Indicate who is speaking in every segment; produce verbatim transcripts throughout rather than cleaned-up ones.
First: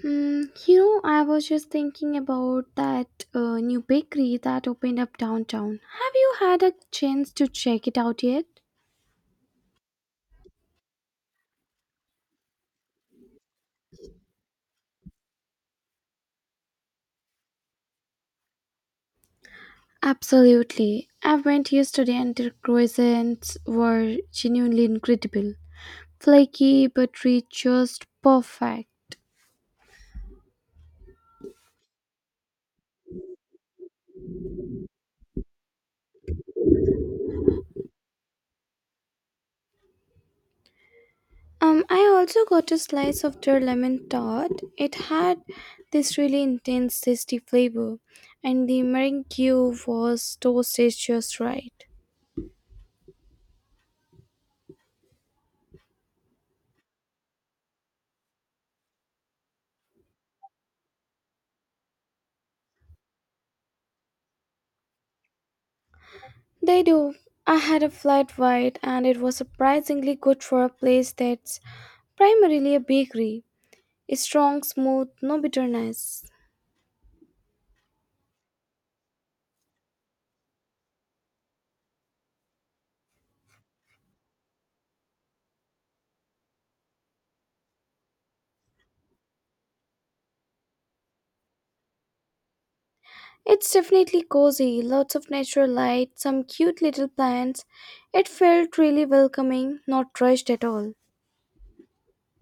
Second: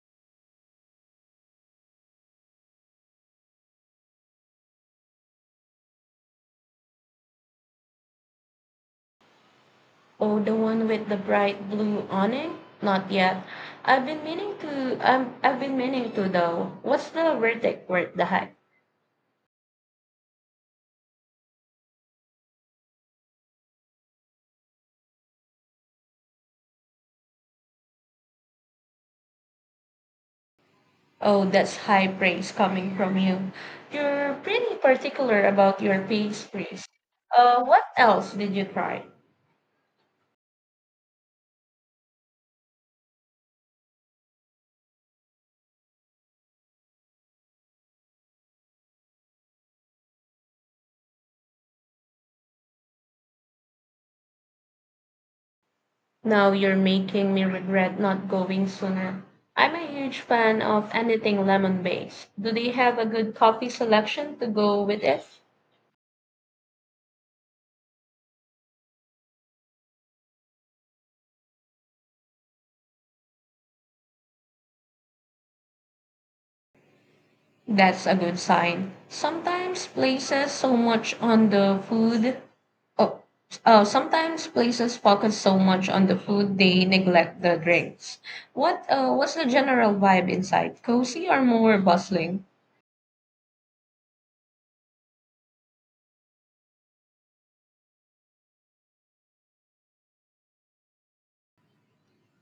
Speaker 1: Hmm, you know, I was just thinking about that uh, new bakery that opened up downtown. Have you had a chance to check it out yet?
Speaker 2: Oh, the one with the bright blue on it? Not yet. I've been meaning to. Um, I've been meaning to though. What's the verdict worth the hype?
Speaker 1: Absolutely. I went yesterday and their croissants were genuinely incredible. Flaky, buttery, just perfect.
Speaker 2: Oh, that's high praise coming from you. You're pretty particular about your pastries. Uh, what else did you try?
Speaker 1: Um, I also got a slice of their lemon tart. It had this really intense, tasty flavor, and the meringue was toasted just right.
Speaker 2: Now you're making me regret not going sooner. I'm a huge fan of anything lemon based. Do they have a good coffee selection to go with it?
Speaker 1: They do. I had a flat white and it was surprisingly good for a place that's primarily a bakery. It's strong, smooth, no bitterness.
Speaker 2: That's a good sign. Sometimes places so much on the food. Oh, uh, Sometimes places focus so much on the food they neglect the drinks. What uh, what's the general vibe inside? Cozy or more bustling?
Speaker 1: It's definitely cozy, lots of natural light, some cute little plants. It felt really welcoming, not rushed at all.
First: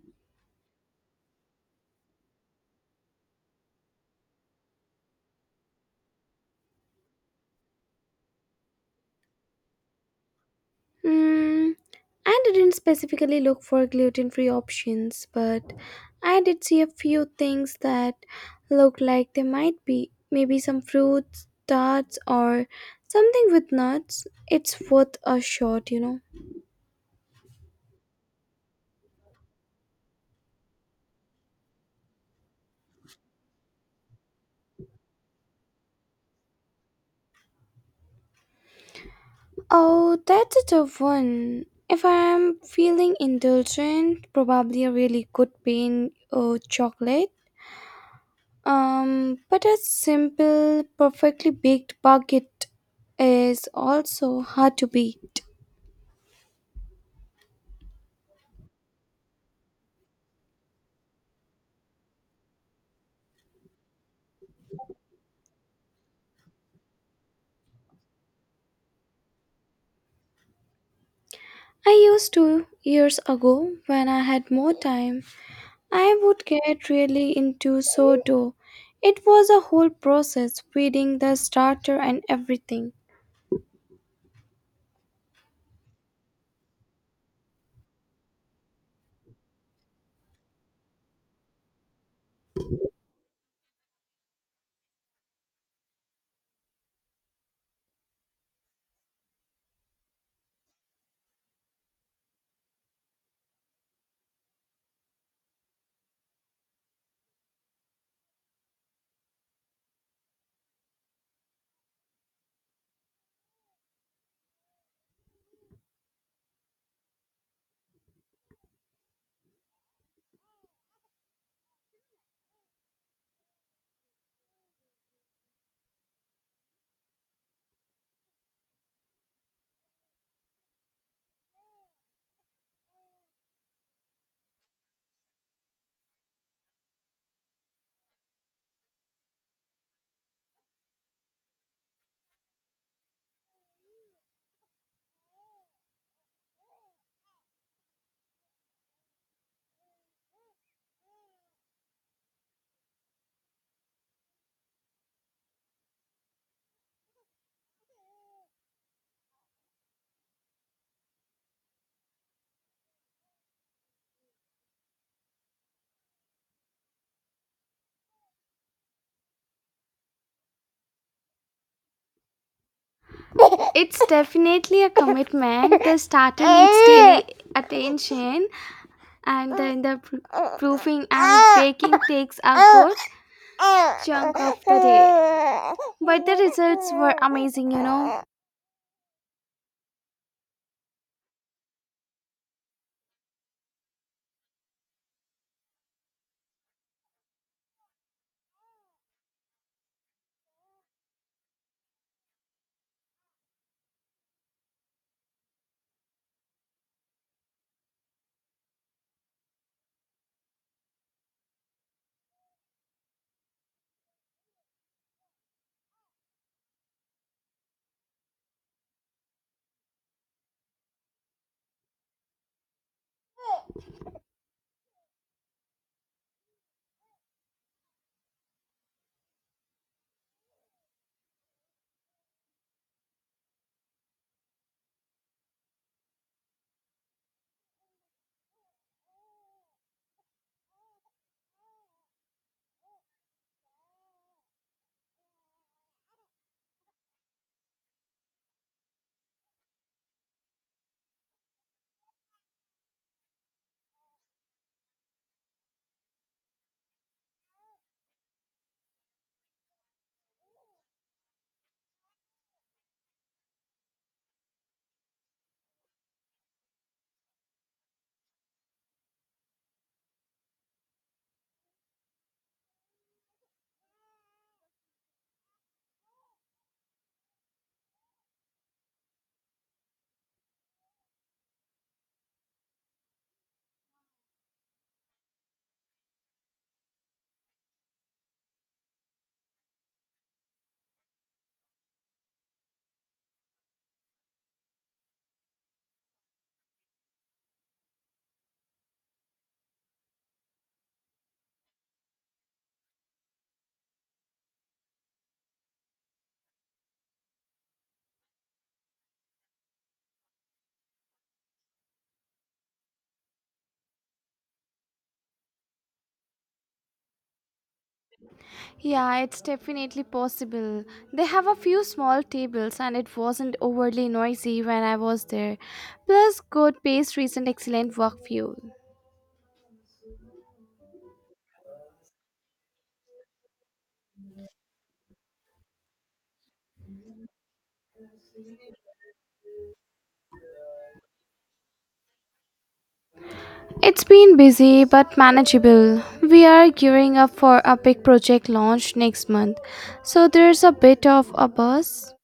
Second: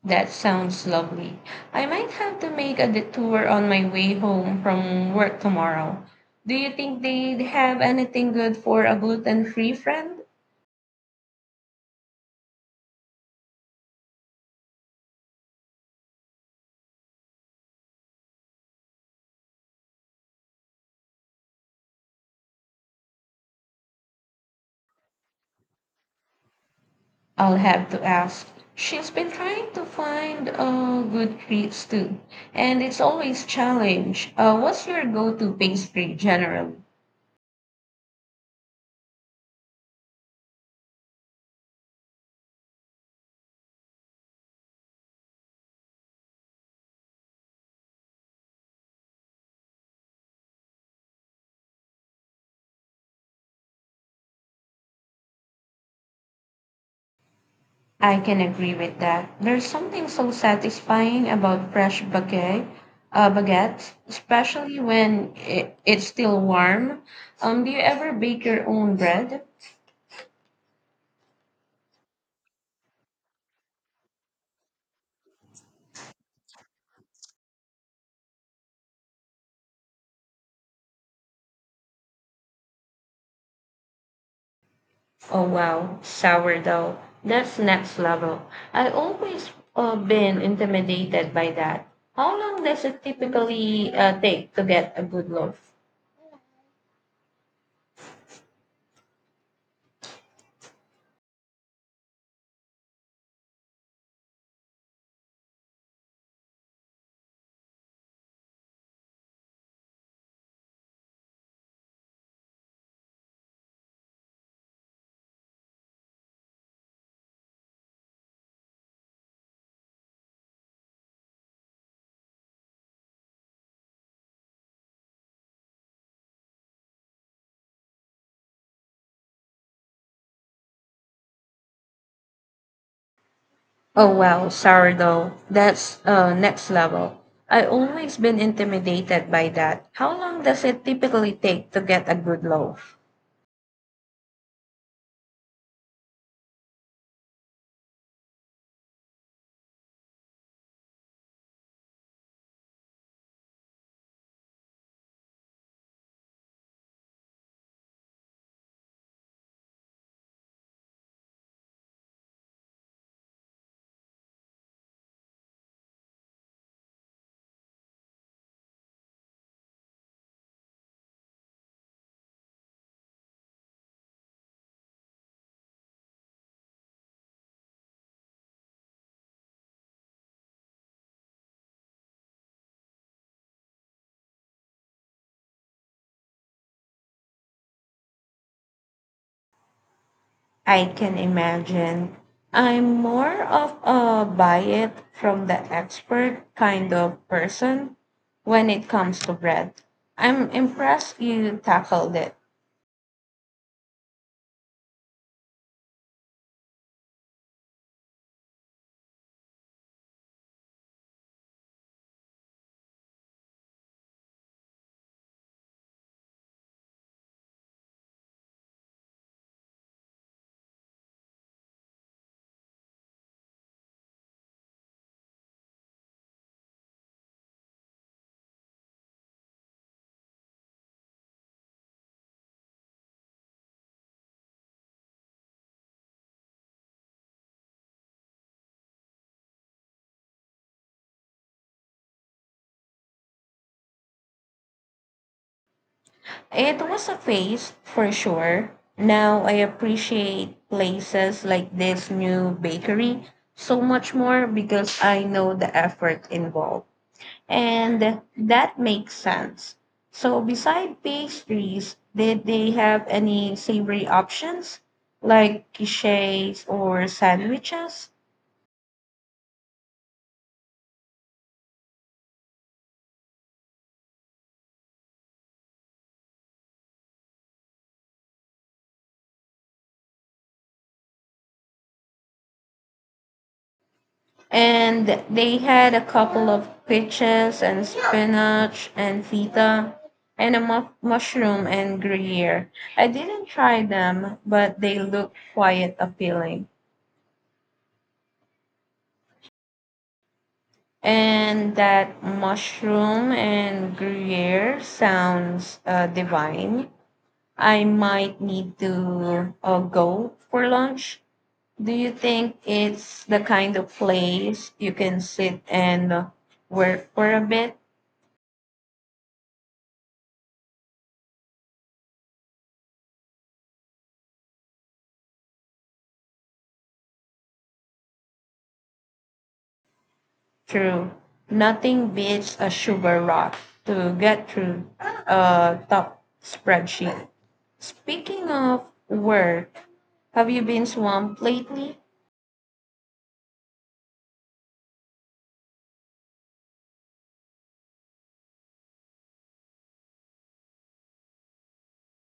Speaker 2: That sounds lovely. I might have to make a detour on my way home from work tomorrow. Do you think they'd have anything good for a gluten-free friend?
Speaker 1: Mm, I didn't specifically look for gluten free options, but I did see a few things that looked like they might be. Maybe some fruits, tarts, or something with nuts. It's worth a shot, you know.
Speaker 2: I'll have to ask. She's been trying to find a good place too, and it's always challenge. Uh, what's your go-to pastry generally?
Speaker 1: Oh, that's a tough one. If I'm feeling indulgent, probably a really good pain or chocolate. Um, but a simple, perfectly baked baguette is also hard to beat.
Speaker 2: I can agree with that. There's something so satisfying about fresh baguette, uh, baguettes, especially when it it's still warm. Um, do you ever bake your own bread?
Speaker 1: I used to years ago when I had more time. I would get really into sourdough. It was a whole process, feeding the starter and everything.
Speaker 2: Oh wow, sourdough. That's next level. I always uh, been intimidated by that. How long does it typically uh, take to get a good loaf? Oh wow, sourdough. That's uh, next level. I always been intimidated by that. How long does it typically take to get a good loaf?
Speaker 1: It's definitely a commitment. The starter needs daily attention, and then the pr- proofing and baking takes a chunk of the day. But the results were amazing, you know.
Speaker 2: I can imagine. I'm more of a buy it from the expert kind of person when it comes to bread. I'm impressed you tackled it. It was a phase for sure. Now I appreciate places like this new bakery so much more because I know the effort involved. And that makes sense. So, beside pastries, did they have any savory options like quiches or sandwiches? And they had a couple of peaches and spinach and feta and a mu- mushroom and gruyere. I didn't try them, but they look quite appealing. And that mushroom and gruyere sounds uh, divine. I might need to uh, go for lunch. Do you think it's the kind of place you can sit and uh, work for a bit?
Speaker 1: Yeah, it's definitely possible. They have a few small tables and it wasn't overly noisy when I was there. Plus, good pastries and excellent work fuel.
Speaker 2: True. Nothing beats a sugar rush to get through a tough spreadsheet. Speaking of work, have you been swamped lately?
Speaker 1: It's been busy but manageable. We are gearing up for a big project launch next month, so there's a bit of a buzz.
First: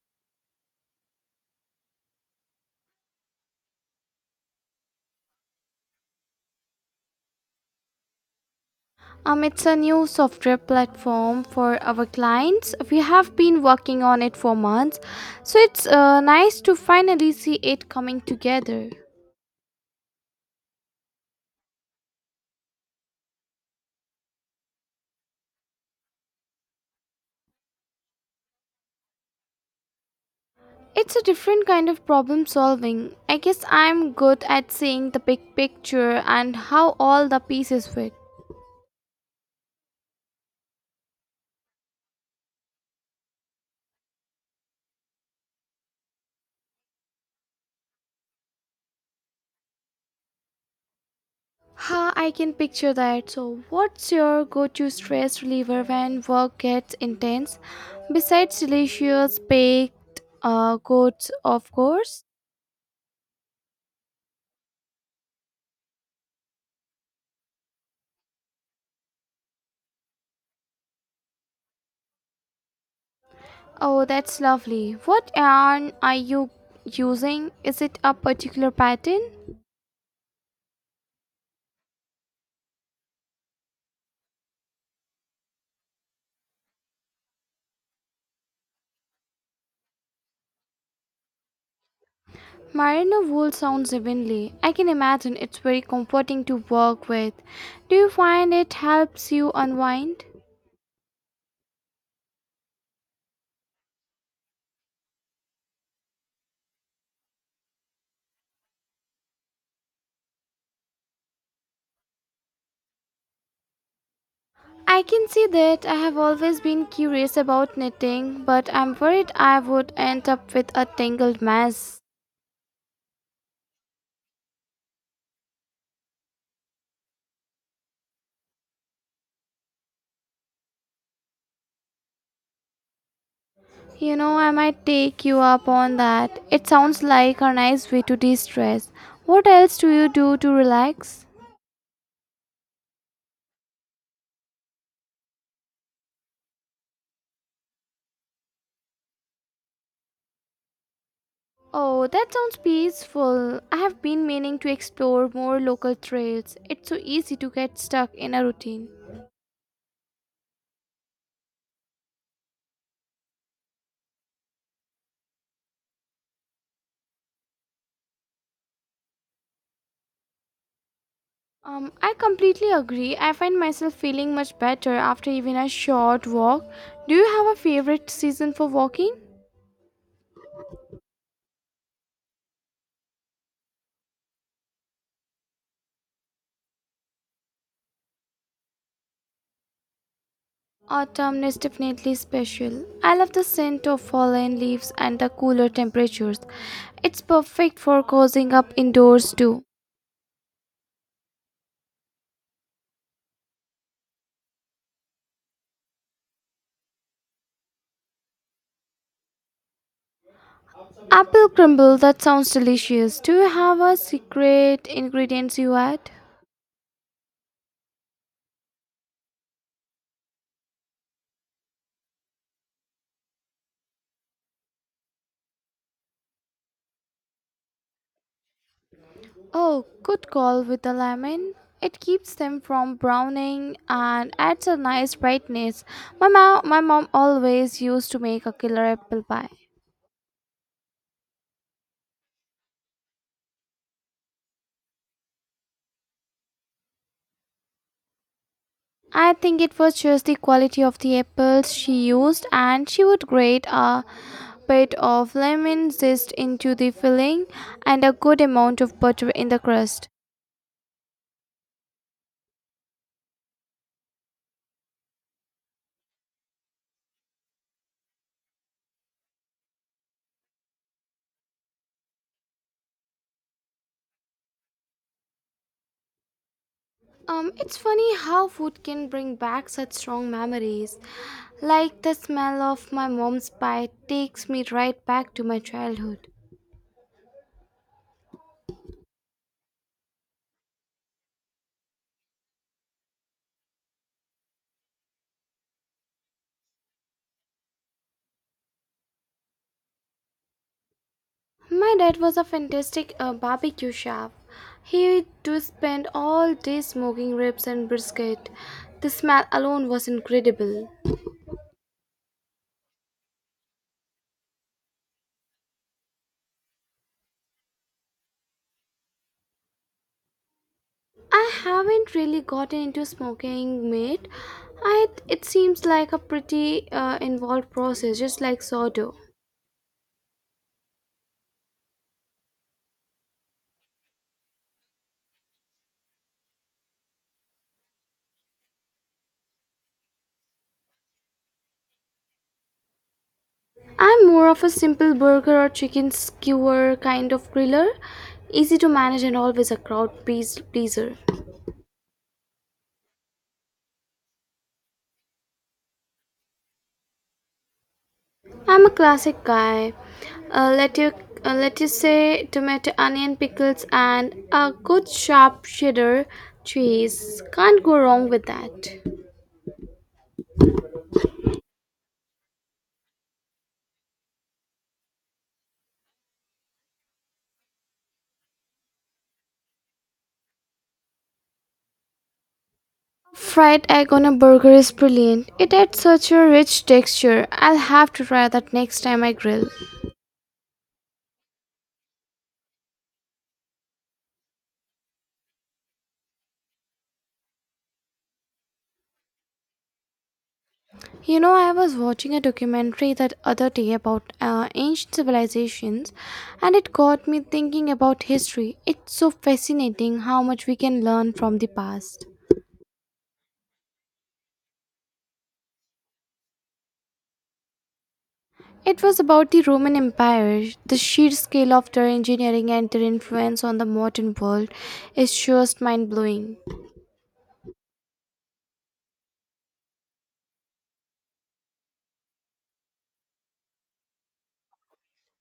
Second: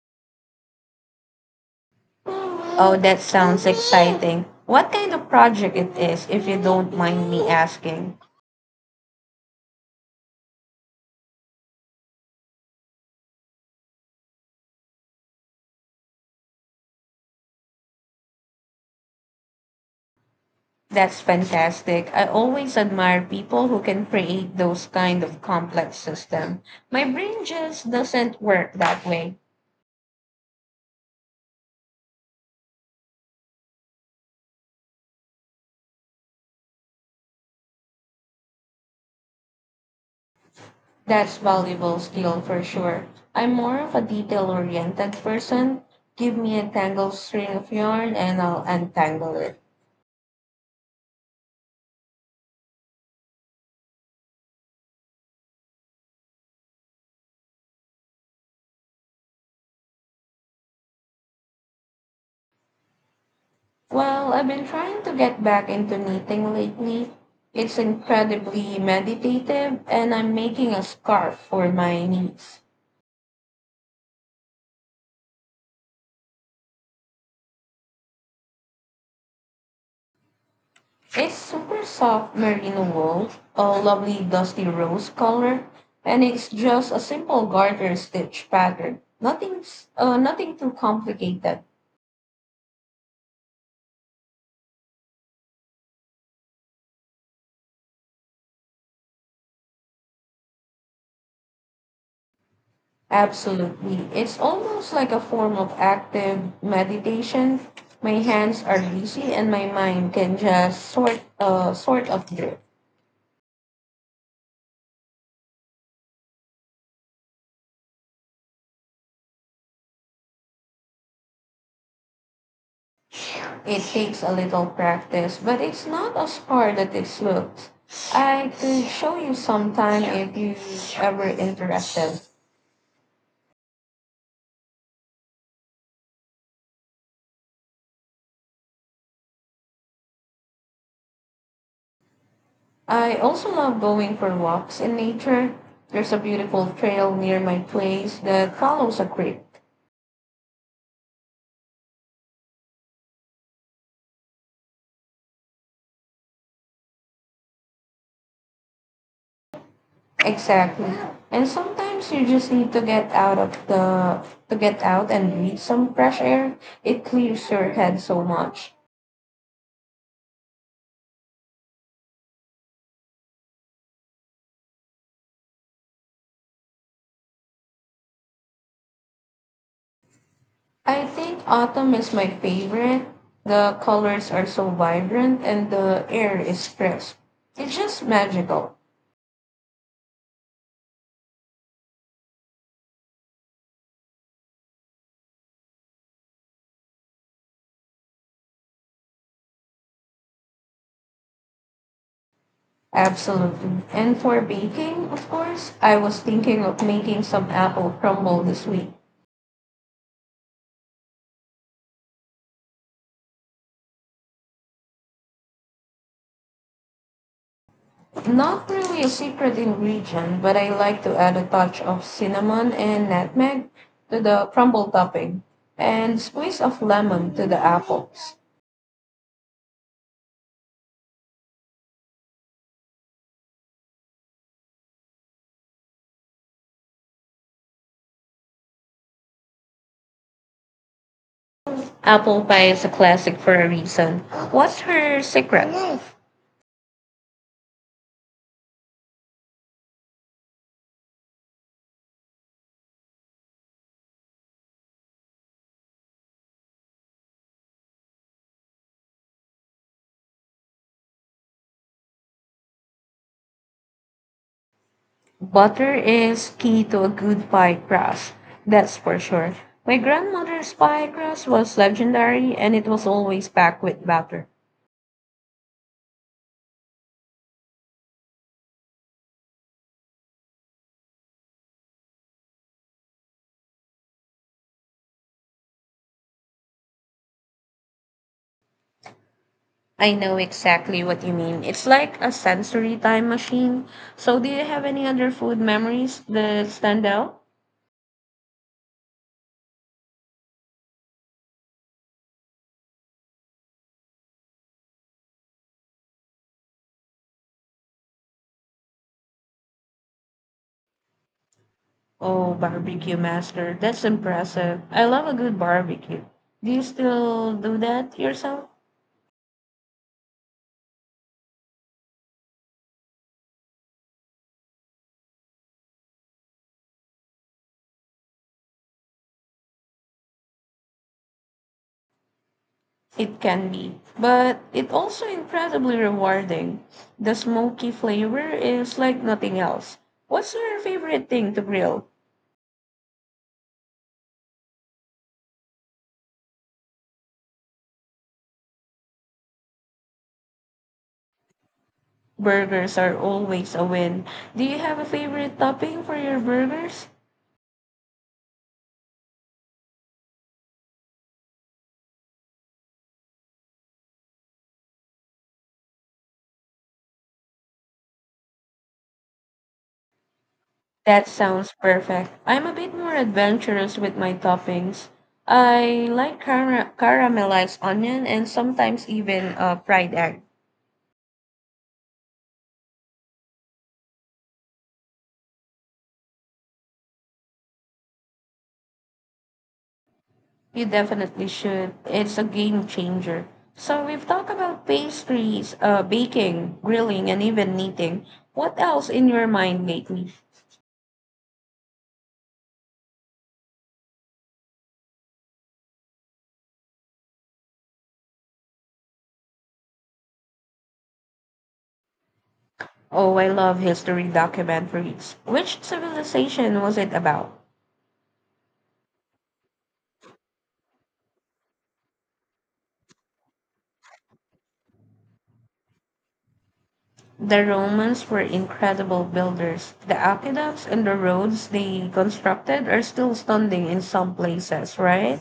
Speaker 2: Oh, that sounds exciting. What kind of project it is, if you don't mind me asking?
Speaker 1: Um, it's a new software platform for our clients. We have been working on it for months, so it's uh, nice to finally see it coming together.
Speaker 2: That's fantastic. I always admire people who can create those kind of complex system. My brain just doesn't work that way.
Speaker 1: It's a different kind of problem solving. I guess I'm good at seeing the big picture and how all the pieces fit.
Speaker 2: That's valuable skill for sure. I'm more of a detail oriented person. Give me a tangled string of yarn and I'll untangle it.
Speaker 1: Ha, I can picture that. So, what's your go to stress reliever when work gets intense? Besides delicious baked uh, goods, of course.
Speaker 2: Well, I've been trying to get back into knitting lately. It's incredibly meditative and I'm making a scarf for my niece.
Speaker 1: Oh, that's lovely. What yarn are you using? Is it a particular pattern?
Speaker 2: It's super soft merino wool, a lovely dusty rose color, and it's just a simple garter stitch pattern. Nothing's uh, nothing too complicated.
Speaker 1: Merino wool sounds heavenly. I can imagine it's very comforting to work with. Do you find it helps you unwind?
Speaker 2: Absolutely. It's almost like a form of active meditation. My hands are busy and my mind can just sort uh, sort of drift.
Speaker 1: I can see that I have always been curious about knitting, but I'm worried I would end up with a tangled mess.
Speaker 2: It takes a little practice, but it's not as hard as it looks. I could show you sometime if you ever interested.
Speaker 1: You know, I might take you up on that. It sounds like a nice way to de stress. What else do you do to relax?
Speaker 2: I also love going for walks in nature. There's a beautiful trail near my place that follows a creek.
Speaker 1: Oh, that sounds peaceful. I have been meaning to explore more local trails. It's so easy to get stuck in a routine.
Speaker 2: Exactly. And sometimes you just need to get out of the to get out and breathe some fresh air. It clears your head so much.
Speaker 1: Um, I completely agree. I find myself feeling much better after even a short walk. Do you have a favorite season for walking?
Speaker 2: I think autumn is my favorite. The colors are so vibrant and the air is crisp. It's just magical.
Speaker 1: Autumn is definitely special. I love the scent of fallen leaves and the cooler temperatures. It's perfect for cozying up indoors too.
Speaker 2: Absolutely. And for baking, of course, I was thinking of making some apple crumble this week.
Speaker 1: Apple crumble, that sounds delicious. Do you have a secret ingredients you add?
Speaker 2: Not really a secret ingredient, but I like to add a touch of cinnamon and nutmeg to the crumble topping and squeeze of lemon to the apples.
Speaker 1: Oh, good call with the lemon. It keeps them from browning and adds a nice brightness. My mom, my mom always used to make a killer apple pie.
Speaker 2: Apple pie is a classic for a reason. What's her secret?
Speaker 1: I think it was just the quality of the apples she used, and she would grate a bit of lemon zest into the filling and a good amount of butter in the crust.
Speaker 2: Butter is key to a good pie crust, that's for sure. My grandmother's pie crust was legendary and it was always packed with butter.
Speaker 1: Um, it's funny how food can bring back such strong memories. Like the smell of my mom's pie takes me right back to my childhood.
Speaker 2: I know exactly what you mean. It's like a sensory time machine. So, do you have any other food memories that stand out?
Speaker 1: My dad was a fantastic uh, barbecue chef. He do spend all day smoking ribs and brisket. The smell alone was incredible.
Speaker 2: Oh, barbecue master, that's impressive. I love a good barbecue. Do you still do that yourself?
Speaker 1: I haven't really gotten into smoking meat. I, it seems like a pretty uh, involved process, just like sourdough.
Speaker 2: It can be, but it also incredibly rewarding. The smoky flavor is like nothing else. What's your favorite thing to grill?
Speaker 1: I'm more of a simple burger or chicken skewer kind of griller, easy to manage and always a crowd pleas- pleaser.
Speaker 2: Burgers are always a win. Do you have a favorite topping for your burgers?
Speaker 1: I'm a classic guy. Uh, let you uh, Let you say tomato, onion, pickles, and a good sharp cheddar cheese. Can't go wrong with that.
Speaker 2: That sounds perfect. I'm a bit more adventurous with my toppings. I like cara- caramelized onion and sometimes even a fried egg.
Speaker 1: Fried egg on a burger is brilliant. It adds such a rich texture. I'll have to try that next time I grill.
Speaker 2: You definitely should. It's a game changer. So we've talked about pastries, uh, baking, grilling, and even knitting. What else in your mind lately?
Speaker 1: You know, I was watching a documentary that other day about uh, ancient civilizations, and it got me thinking about history. It's so fascinating how much we can learn from the past.
Speaker 2: Oh, I love history documentaries. Which civilization was it about?
Speaker 1: It was about the Roman Empire. The sheer scale of their engineering and their influence on the modern world is just mind blowing.
Speaker 2: The Romans were incredible builders. The aqueducts and the roads they constructed are still standing in some places, right?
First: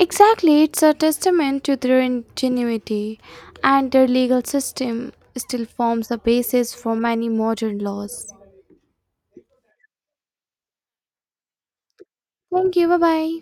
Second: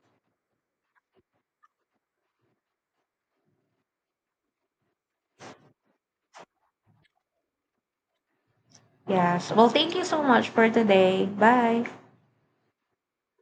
Speaker 1: Exactly, it's a testament to their ingenuity, and their legal system still forms the basis for many modern laws.
Speaker 2: Yes. Well, thank you so much for today. Bye.
Speaker 1: Thank you, bye bye.